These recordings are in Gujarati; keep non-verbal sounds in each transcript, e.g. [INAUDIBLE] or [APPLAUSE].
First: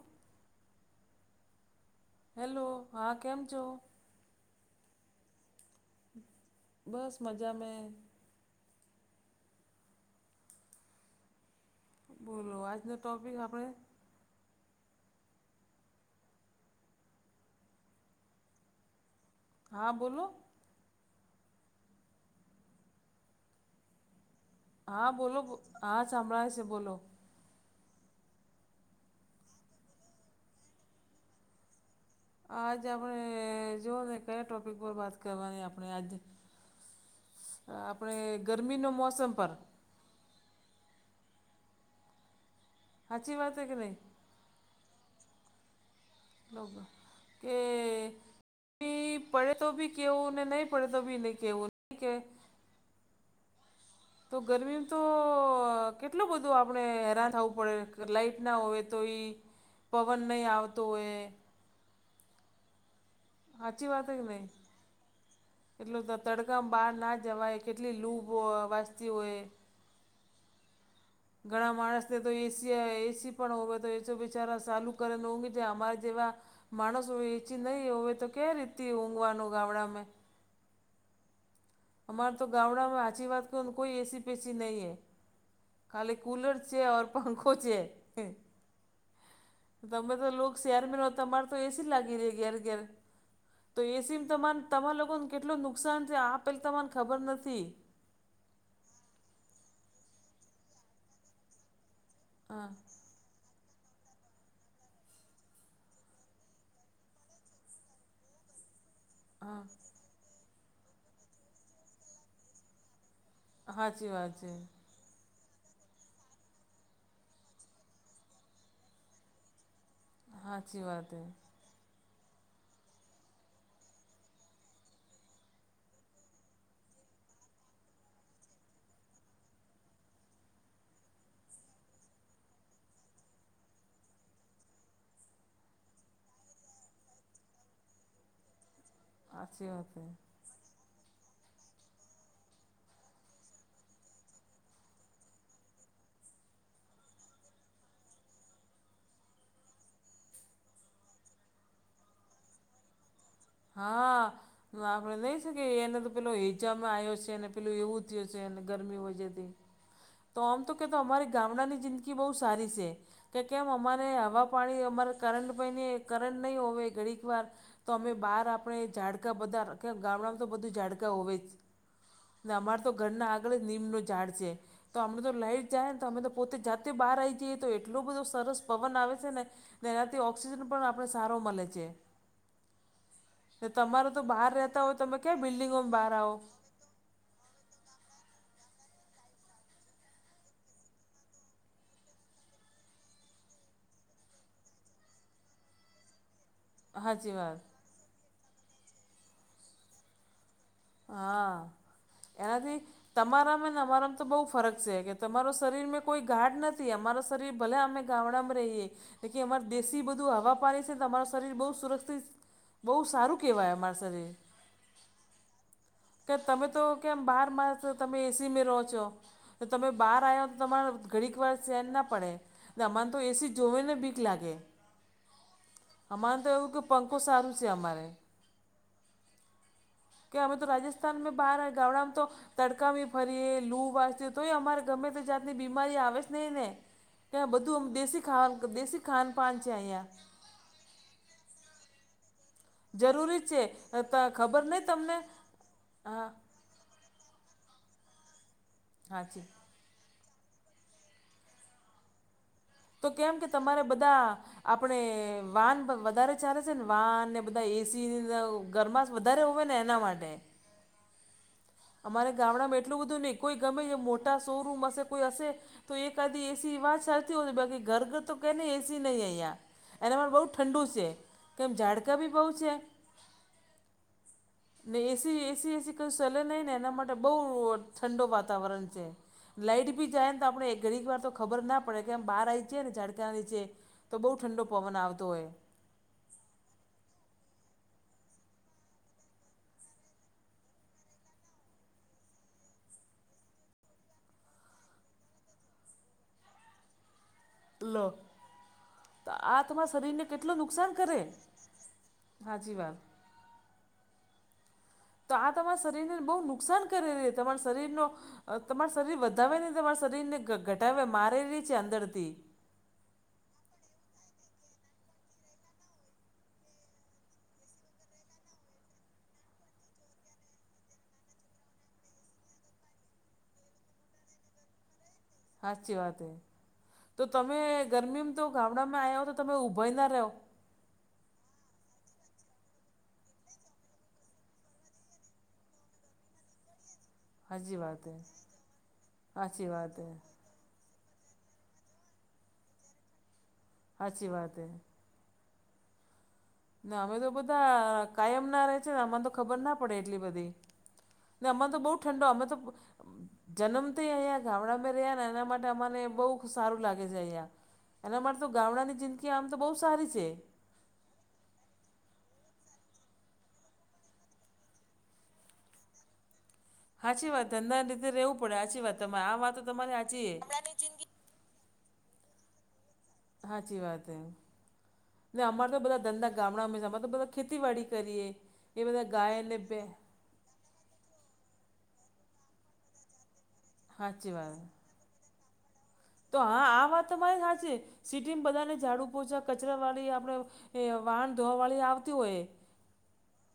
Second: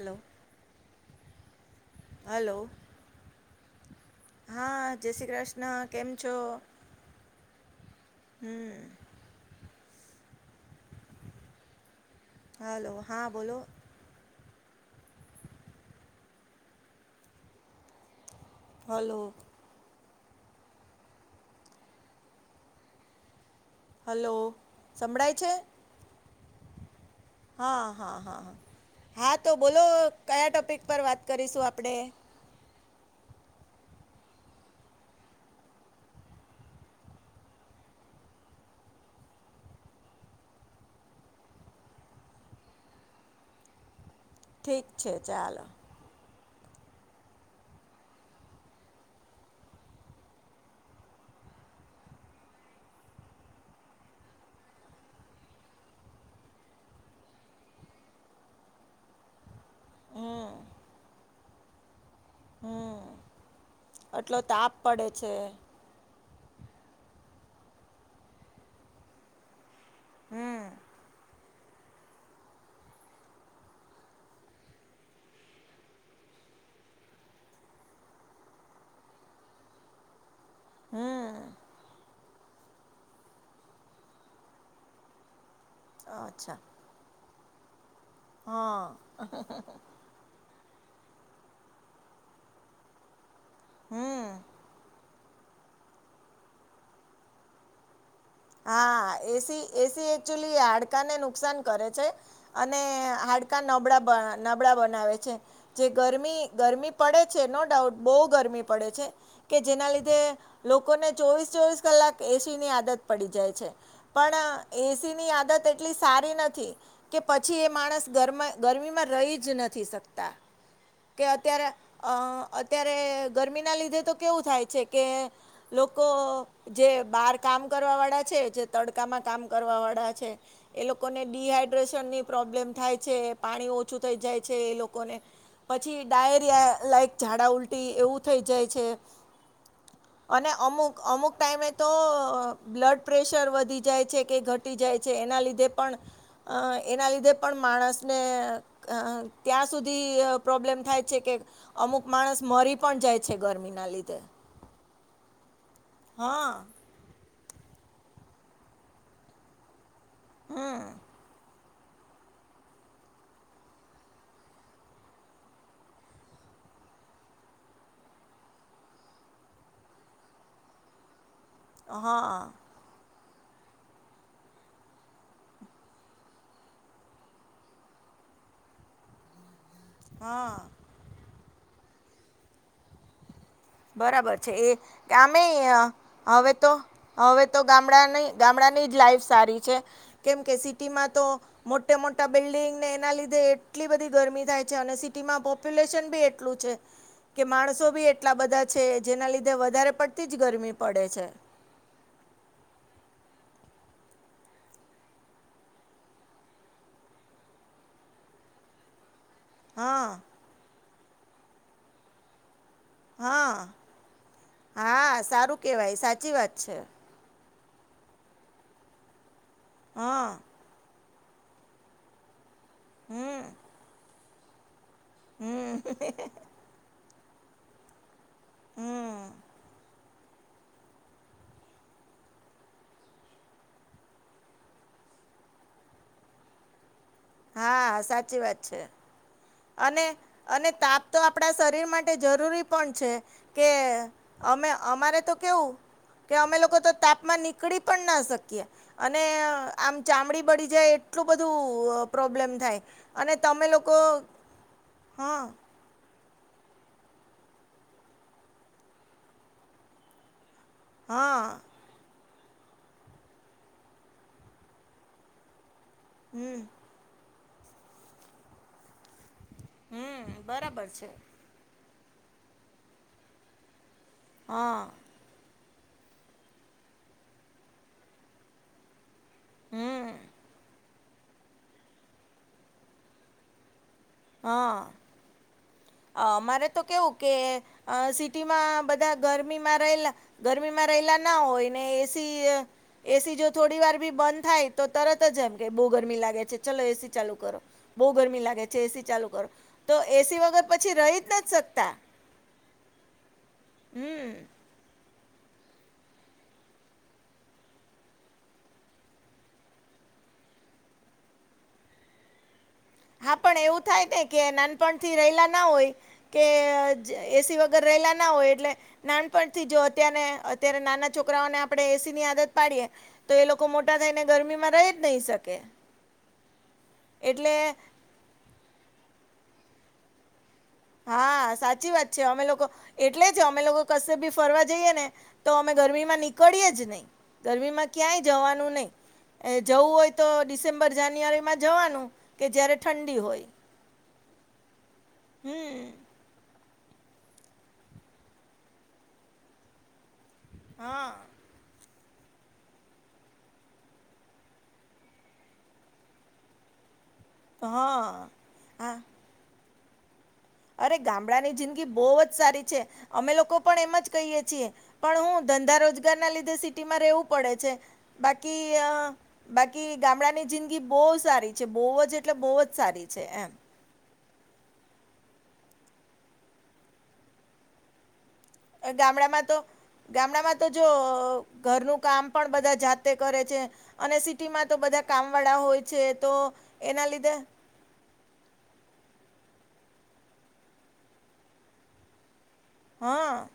હાલો. હેલો હા. કેમ છો? હા, જય શ્રી કૃષ્ણ. કેમ છો? બસ મજા મે. હમ્મ. બોલો હલો આજનો હા ટોપિક બોલો આપડે હાલો. હા, બોલો. હાલો. હા બોલો, હા સાંભળાય છે બોલો. હા, હા તો બોલો કયા ટોપિક પર વાત કરીશું આપણે? આજ આપણે જોવા દે કયા ટોપિક પર બાત કરવાની આપણે આજે. આપણે ગરમી નો મોસમ પર. હાચી વાત હે કે નય. ઠીક છે ચાલ. હા, કે ઈ પડે તો ભી કેવું ને નહી પડે તો કેવું ન કે. તો ગરમી તો કેટલું બધું આપણે હેરાન થવું પડે લાાઈટ ના હોય તો ઈ. પવન નહીં આવતો હોય. હમ્મ, એટલો તાપ પડે છે. કેટલું તડકામાં બહાર ના જવાય કેટલી લૂભ વાચતી હોય. હમ્મ. ઘણા માણસ ને તો એ સી એ સી પણ હોય તો એ બચારા ચાલુ કરે નોમી છે અમારે જેવા માણસ હો એચી નહીં હોય તો કેવી રીત ઊંઘવાનું ગામડામા? હમ્મ. અમારે તો ગાવડામાં હાચી વાત કેવ કોઈ એ સી પેશી નહીં હૈ. ખાલી કૂલર અચ્છા છે અને પંખો છે. હા. તમે તો લોકો શેહેર માં રહો, તમારે તો એસી લાગી રહી ઘેર ઘેર તો એસી હમ તમારા લોકોને કેટલું નુકસાન છે આ પહેલા તમાને ખબર નથી. હા, એસી એસી એકચુલી હાડકા ને નુકસાન કરે છે હા અને હાડ હાડકા નબળા બનાવે છે. જે ગરમી ગરમી પડે છે નો ડાઉટ બહું ગરમી પડે છે કે હા જેના લીધે લોકોને ચોવીસ ચોવીસ કલાક એસી ની આદત પડી જાય છે. સાચી વાત છે પણ એસી ની આદત એટલી સારી નથી કે પછી એ માણસ ગરમા ગરમીમાં રહી જ નથી શકતા. સાચી વાત હે કે અત્યારે અત્યારે ગરમીના લીધે તો કેવું થાય છે કે લોકો જે બહાર ગામ કરવા વાળા છે જે તડકામાં કામ કરવા વાળા છે. એ લોકોને ડીહાઈડ્રેશનની પ્રોબ્લેમ થાય છે, પાણી ઓછું થઈ જાય છે. એ લોકોને પછી ડાયરિયા, ઝાડા ઉલટી એવું થઈ જાય છે. સાચી વાત છે. અને અમુક, અમુક ટાઈમે તો બ્લડ પ્રેશર વધી જાય છે કે ઘટી જાય છે એના લીધે પણ એના લીધે પણ માણસને ત્યાં સુધી પ્રોબ્લેમ થાય છે કે અમુક માણસ મરી પણ જાય છે. ગરમીના લીધે હા [UNINTELLIGIBLE] પેલું હા એવું થયું છે ગરમીથી તો આમ તો હમ કે તો અમારી ગામડાની જિંદગી બહું સારી છે. કે કેમ અમારે હવા, પાણી અમારે કરંટ, કરંટ નહી હોય ઘડીક વાર તો અમે બહાર આપણે ઝાડકા બધા ગામડામાં તો બધું ઝાડકા હોવે જ હા ને તો ઘરના આગળ જ લીમડાનું ઝાડ છે. તો અમે તો લાઈટ જાય ને તો અમે પોતે જાતે બહાર આવી જઈએ તો એટલો બધો સરસ પવન આવે છે ને તેનાથી હા ઓક્સિજન પણ આપણે સારો મળે છે. તો તમારે તો બરાબર બહાર છે, એ રહેતા હોય તમે ક્યાં અમે બિલ્ડિંગોમાં બહાર આવો હવે તો હવે તો ગામડાની, ગામડાની જ લાઈફ સારી છે કેમ કે સિટીમાં તો મોટે મોટા બિલ્ડિંગને એના લીધે એટલી બધી ગરમી થાય છે અને સિટીમાં પોપ્યુલેશન પણ એટલું છે. હાચી કે વાત માણસો પણ એટલા બધા છે. જેના લીધે વધારે પડતી જ ગરમી પડે છે હા, એનાથી તમારામાં અને અમારા તો બહુ ફરક છે કે તમારો શરીર મે કોઈ ગાઢ નથી, અમારો શરીર ભલે અમે ગામડામાં રહીએ તો કે અમારે દેશી હા બધું હવા પાણી. છે અમારો શરીર બહું સુરક્ષિત બહુ સારું હા કહેવાય અમારુ શરીર. હા, સારું કહેવાય સાચી કે વાત તમે છે તો કેમ બહાર માસણ તમે એસીમાં રહો છો તમે બહાર હા આવ્યા તમારે ઘડીક વખત ચેન ના પડે અમારે તો હમ એસી જોવેને બીક લાગે. હમ અમારે તો એવું કે પંખો સારું છે અમારે. હમ્મ. કે અમે તો રાજસ્થાનમાં બહાર આવે, ગામડામાં તો તડકામી ફરીએ લૂ [UNINTELLIGIBLE] તો એ અમારે ગમે તે જાતની બીમારી આવે જ નહી ને. કે બધુંમ હા દેશી સાચી વાત ખાવાનું છે દેશી ખાન પાાન છે અહિયાં. અને અને તાપ તો આપણા શરીર માટે જરૂરી. પણ છે, જરૂરી જ કે છે ખબર અમે નહીં તમને અમારે તો કેવું હા કે અમે લોકો તો તાપમા. નીકડી પણ ના શક્યે, અને. હાચી આમ ચામડી બડી જાય એટલું બધું પ્રોબ્લેમ થાય. તો કેમ અને કે તમે તમારે લોકો બધા આપણે હા વાન વધારે. ચાલે છે ને વાન ને બધા એસી ગરમાસ વધારે હોય ને એના માટે. હા. અમારે ગામડામાં એટલું બધું નહીં, કોઈ ગમે ઈ મોટા શોરૂમ હશે કોઈ હશે. તો એક આધી હમ એસી વાત સરતી હો, બાકી ઘર ઘર તો ક ને એસી નહી અહંયા. એનામાં હમ બહુ ઠંડુ બરાબર છે, કેમ ઝાડકા બી બહુ છે. હા ને એસી, એસી, એસી કોઈ સલ નહી. ને એના માટે બઉ ઠંડો વાતાવરણ છે, લાઈટ હમ બી જાય ને તો આપણે. ઘણીક વાર તો ખબર ના પડે કે આમ બહાર આવી જય ને ઝાડખા નીચે તો બહુ ઠંડો હા પવન આવતો હોય. અમારે તો કેવું કે અ સિટીમાં બધા ગરમીમાં રહેલા. ગરમીમાં રહેલા ના હોય ને એસી. એસી જો થોડી વાર બી બંધ થાય તો, તરત જ એમ કે બહુ ગરમી લાગે છે ચલો એસી ચાલુ કરો. બઉ લો ગરમી લાગે છે એસી ચાલુ તો કરો, આ તમારા તો શરીરને એસી કેટલું વગર. પછી નુકસાન રહી કરે જ નથી શકતા, સાચી વાત હમ્મ. તો આ તમારા શરીરને બહુ નુકસાન કરેલી, તમારા શરીરનો. અ તમાર શરીર વધાવે ને, તમારા શરીર ને ઘટાવે મારેલી છે અંદરથી. હા પણ એવું થાય ને કે નાનપણથી રહેલા ના હોય. કે એસી વગર રહેલા ના હોય એટલે. નાનપણથી જો અત્યાને અત્યારે નાના છોકરાઓને આપણે એસીની આદત પાડીએ. તો એ લોકો મોટા થઈને ગરમીમાં રહી જ નહી શકે. હાચી વાત એ, તો તમે એટલે ગરમીમાં તો ગામડામાં આવ્યા હો તો તમે ઊભાય ના રહો. હા સાચી વાત છે, અમે લોકો એટલે જ અમે લોકો કશે બી ફરવા જઈએે ને. તો અમે ગરમીમાં નીકળીએે જ નય. સાચી ગરમીમાં વાત એ ક્યાંય જવાનું નહી અને સાચી જવું વાત એ હોય તો. ડિસેમ્બર, જાન્યુઆરીમાં જવાનું કે જયારે ઠંડી હોય. હાચી વાત હૈ. હમ્મ. ના અમે તો બધા કાયમના રહે છે, અમન તો ખબર ના પડે એટલી બધી. હા. ને અમાં તો બહુ ઠંડો, અમે તો. જનમથી અહંયા ગામડામાં રહ્યાને એના માટે અમાને બઉ સારું લાગે છે અહંયા. એના હા માટે શું ગામડાની હા જિંદગી આમ તો બહુ સારી છે. અરે ગામડાની જિંદગી બહુ જ સારી છે, અમે લોકો પણ એમ જ કહીએ છીએ. પણ હું ધંધા રોજગારના લીધે સી ટીમાં રેવું સાચી વાત પડે છે, ધંધા રીતે રહેવું પડે બાકી સાચી અ વાત તમારે આ વાત તો બાકી તમારી સાચી ગામડાની એ. જિંદ ગી બહુ સારી છે, બહુ જ એટલે બહુ જ સારી. છે એમ હાચી વાત હૈ. ને અમારો તો બધા ધંધા [UNINTELLIGIBLE] અમારે તો બધા ખેતીવાડી કરીએ. એ અ બધા ગાય ગામડામાં તો. ને બે ગામડામાં તો જો ઘરનું કામ પણ બધા જાતે કરે છે. અને સાચી વાત સિટીમાં તો બધા કામ વાળા હોય તો હા આ એના વાત તો લીધે મારી હાચી સિટીમાં બધાને ઝાડુ પોંચા કચરા વાળી આપણે વાહણ ધોવા વાળી આવતી હોય હ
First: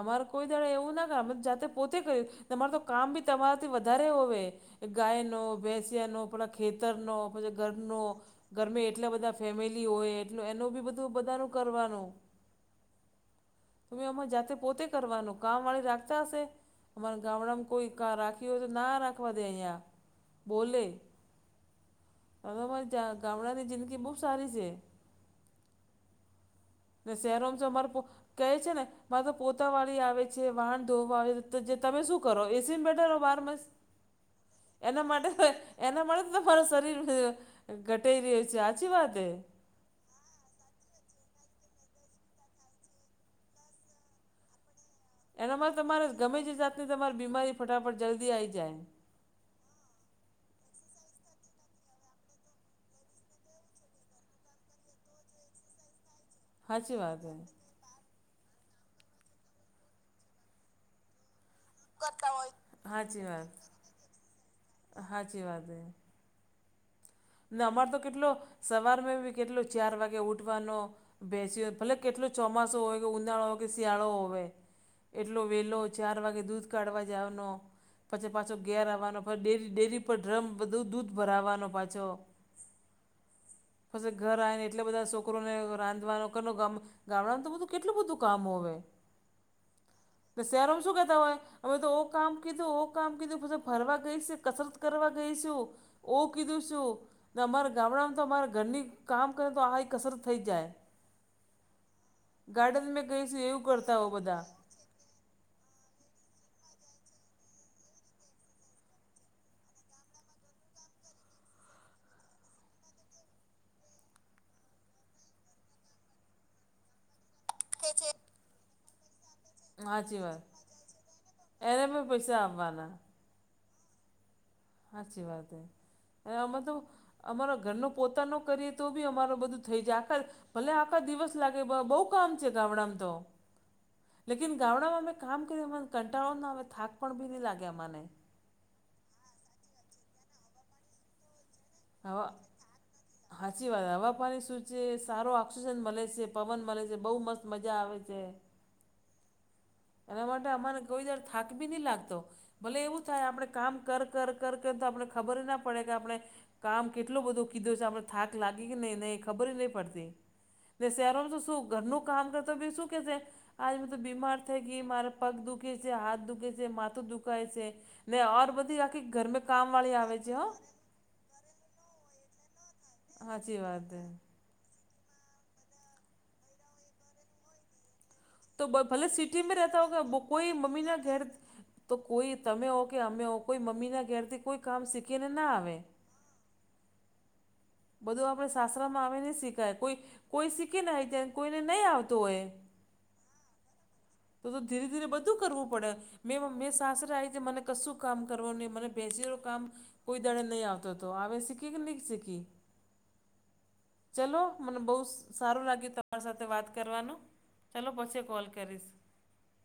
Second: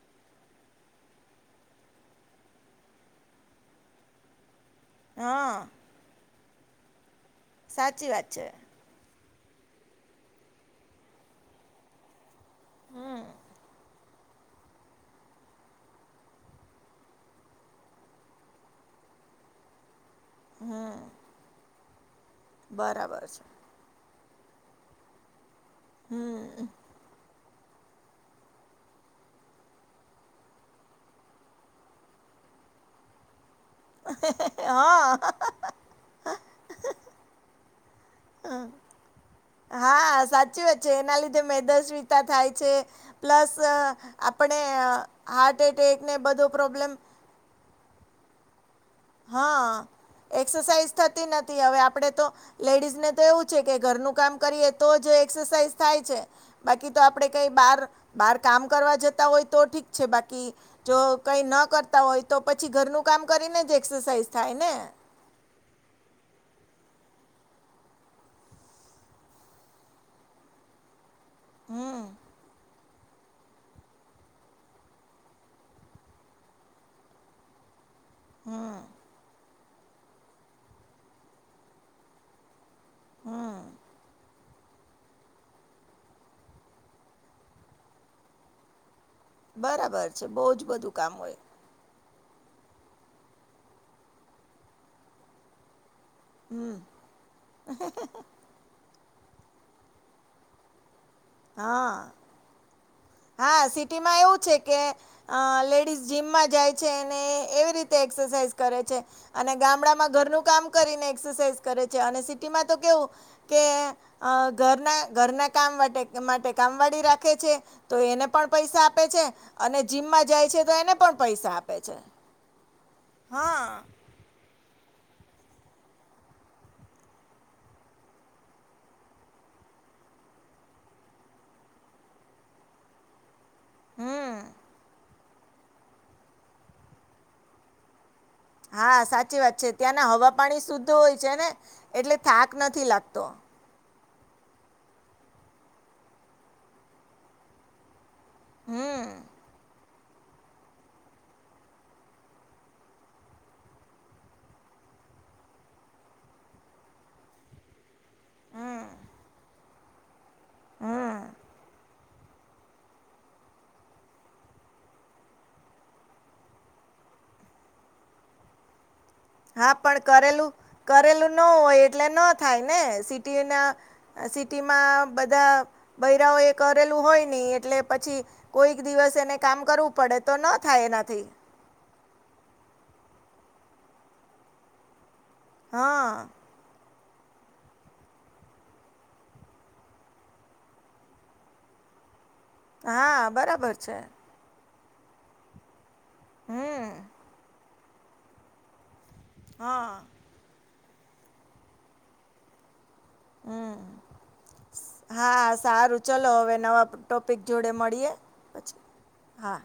અમારે કોઈ દાડે એવું ના કર જાતે પોતે કરીયું તમાર તો કામ બી તમારાથી વધારે હોવે એ ગાયનો હા ભેંસ્યાનો પેલા ખેતરનો પછી ઘરનો સાચી વાત છે ઘરમે એટલા બધા ફેમિલી હોય એટલ એનું બી બધું બધાનું કરવાનું હમ્મ. તમે આમા જાતે પોતે કરવાનું કામ વાળી રાખતા હશે. અમારા ગામડામાં કોઈ કા રાખી હોય તો ના રાખવા દે અહીંયા બોલે હમ હવે અમારી જા બરાબર છે ગામડાની જિંદગી બહુ સારી સે હમ્મ. ને શહેરો માં જો મારે કોક કહે છે ને મારે તો પોતા વાળી આવે છે વાહણ ધો આવે તમે શું કરો એસી બેઠાર બારો માહિસ એના હા માટે એના માટે તો તમારું શરીર ઘટેરીયે છે સાચી વાતે હા સાચી વાત છે એના લીધે મેદસવિતા થાય છે. પ્લસ આપણે આ એનામાં તમારે ગમે તે જાતની તમારી બીમારી ફટાફટ જલ્દી આવી જાય હા એક્સરસાઇઝ થતી નથી હવે આપડે તો લેડીઝ ને તો એવું છે કે ઘરનું કામ કરીએ તો જ એક્સરસાઇઝ થાય છે. બાકી સાચી તો વાત આપણે હે કઈ બાર બાર કામ કરવા જતા હોય તો ઠીક છે બાકી જો કઈ ન કર તા હોય તો પછી ઘરનું કામ સાચી કરીને વાત જ એક્સરસાઇઝ થાય ને સાચી વાત હે ને અમારે તો કેટલો સવાર મે બી કેટલો ચાર વાગે ઉઠવાનો બેસીયો ભલે હમ કેટલુ જ ચોમાસુ હોય કે ઉનાળો હોય કે શિયાળો હોય એટલો વેલો ચાર વાગે દૂધ કાઢવા જાવાનો પછી પાછો હમ ઘેર આવાનો ડેરી ડેરી પર ડ્રમ બધું દૂધ ભરાવાનો પાછો હમ પછી ઘર આઈ એટલા બધા છોકરોને રાંધવાનો ઘર નું કામ ગામડા માં તો કેટલું બધું કામ હોવે બરાબર છે બહુ જ શહેરો માં બધું શું કેતા કામ હોય. અમે તો ઓ કામ કીધું ઓ કામ કીધું પછી ફરવા ગઈ છે કસરત કરવા ગઈશું ઓ કીધું શું અમારા ગામડામાં તો અમારા ઘરની કામ કરે તો આય કસરત થઈ જાય. હા. ગાર્ડન મેં ગઈ છું એવું હા કરતા સિટી હો માં એવું બધા છે કે અ લેડીઝ જીમમાં જાય છે અને એવી રીતે એક્સરસાઇઝ કરે છે. અને ગામડામાં ઘરનું કામ કરીને એક્સરસાઇઝ કરે છે અને સિટીમાં તો કેવુ કે ઘરના ઘરના કામ માટે માટે કામવાળી રાખે છે. તો એને પણ પૈસા આપે છે. અને સાચી જીમમાં વાત જાય છે તો એને પણ પૈસા આપે એને છે પણ પૈસા આપવાના હા. સાચી વાત હે અ બધુ અમારા ઘરનો પોતાનો કરી તોબી અમાર બધું થઈ જાય આખા ભલે આખા દિવસ લાગે બહુ કામ છે, ગામડામ તો હમ લેકીન ગામડામાં અમે કામ કર્યું એને કંટાળો ના આવે થાક પણ ભી નહીં લાગે મને, હા સાચીવાત છે, ત્યાંના હવા પાણી શુદ્ધ હોય છે, ને એટલે થાક નથી લાગતો. સાચીવાત હવા પાાણી શુદ્ધ છે, સારો ઓક્સિજન મળે છે, પવન મળે છે, બહુ મસ્ત મજા આવે છે. હું, એના માટે અમારે કોઈ દર થાક ભી નહીં લાગતો, ભલે એવું થાય આપણે કામ કર, કર, કર, કર તો આપને ખબરના પડે કે આપણે. કામ કેટલો બધો કીધું છે, આપ. થાક લાગી કે હમ નહીં ન ખબર ન પડતી કે હમ શિયાળામાં માં શું, નું કામ કરતો ભી શુંકે છે, આજ હુંતો બીમાર. મારા પગ દુખે છે, હાથ દુખે છે, માથું દુખાય છે, ને ઓર બધી આખી ઘરમેળે. હા પણ કરેલું, કરેલું ન હોય એટલે ન થાય ને સાચી સિટીના સીટ, વાત હે સિટીમાં બધા બૈરાઓ એ કરેલું હોય નહી એટલે પછી, તો કોઈક ભલે દિવસ એને કામ સિટીમાં રહેતા હો કરવું પડે કે તોન કોઈ થાય મમ્મીના ઘેર એનાથી, તો કોઈ તમે હો કે, અમે હો, કોઈ મમ્મીના ઘેરથી કોઈ કામ શીખીનેના આવે. હા બધું આપણે સાસરામાં આવે શીખાય,. કોઈ કોઈ શીખી નાય, કોઈને નહી આવતું હોય. હા, બરાબર છે. તો તો ધીરે ધીરે બધું કરવું પડે. મેં, મેં હમ સાસરે આવી મને, કશું કામ કરવા ન મને બેસી કામ હા કોઈ દાડે નહી આવતો હતો. હવે શીખી કે નહીં શીખી. હું. ચલો મને બહુ હા, લાગ્યું સારું તમારી ચલો સાથે હવે વાત નવા કરવાનું ટોપિક જોડે ચલો મળીયે પછી કોલ પછી, કરીશ હા.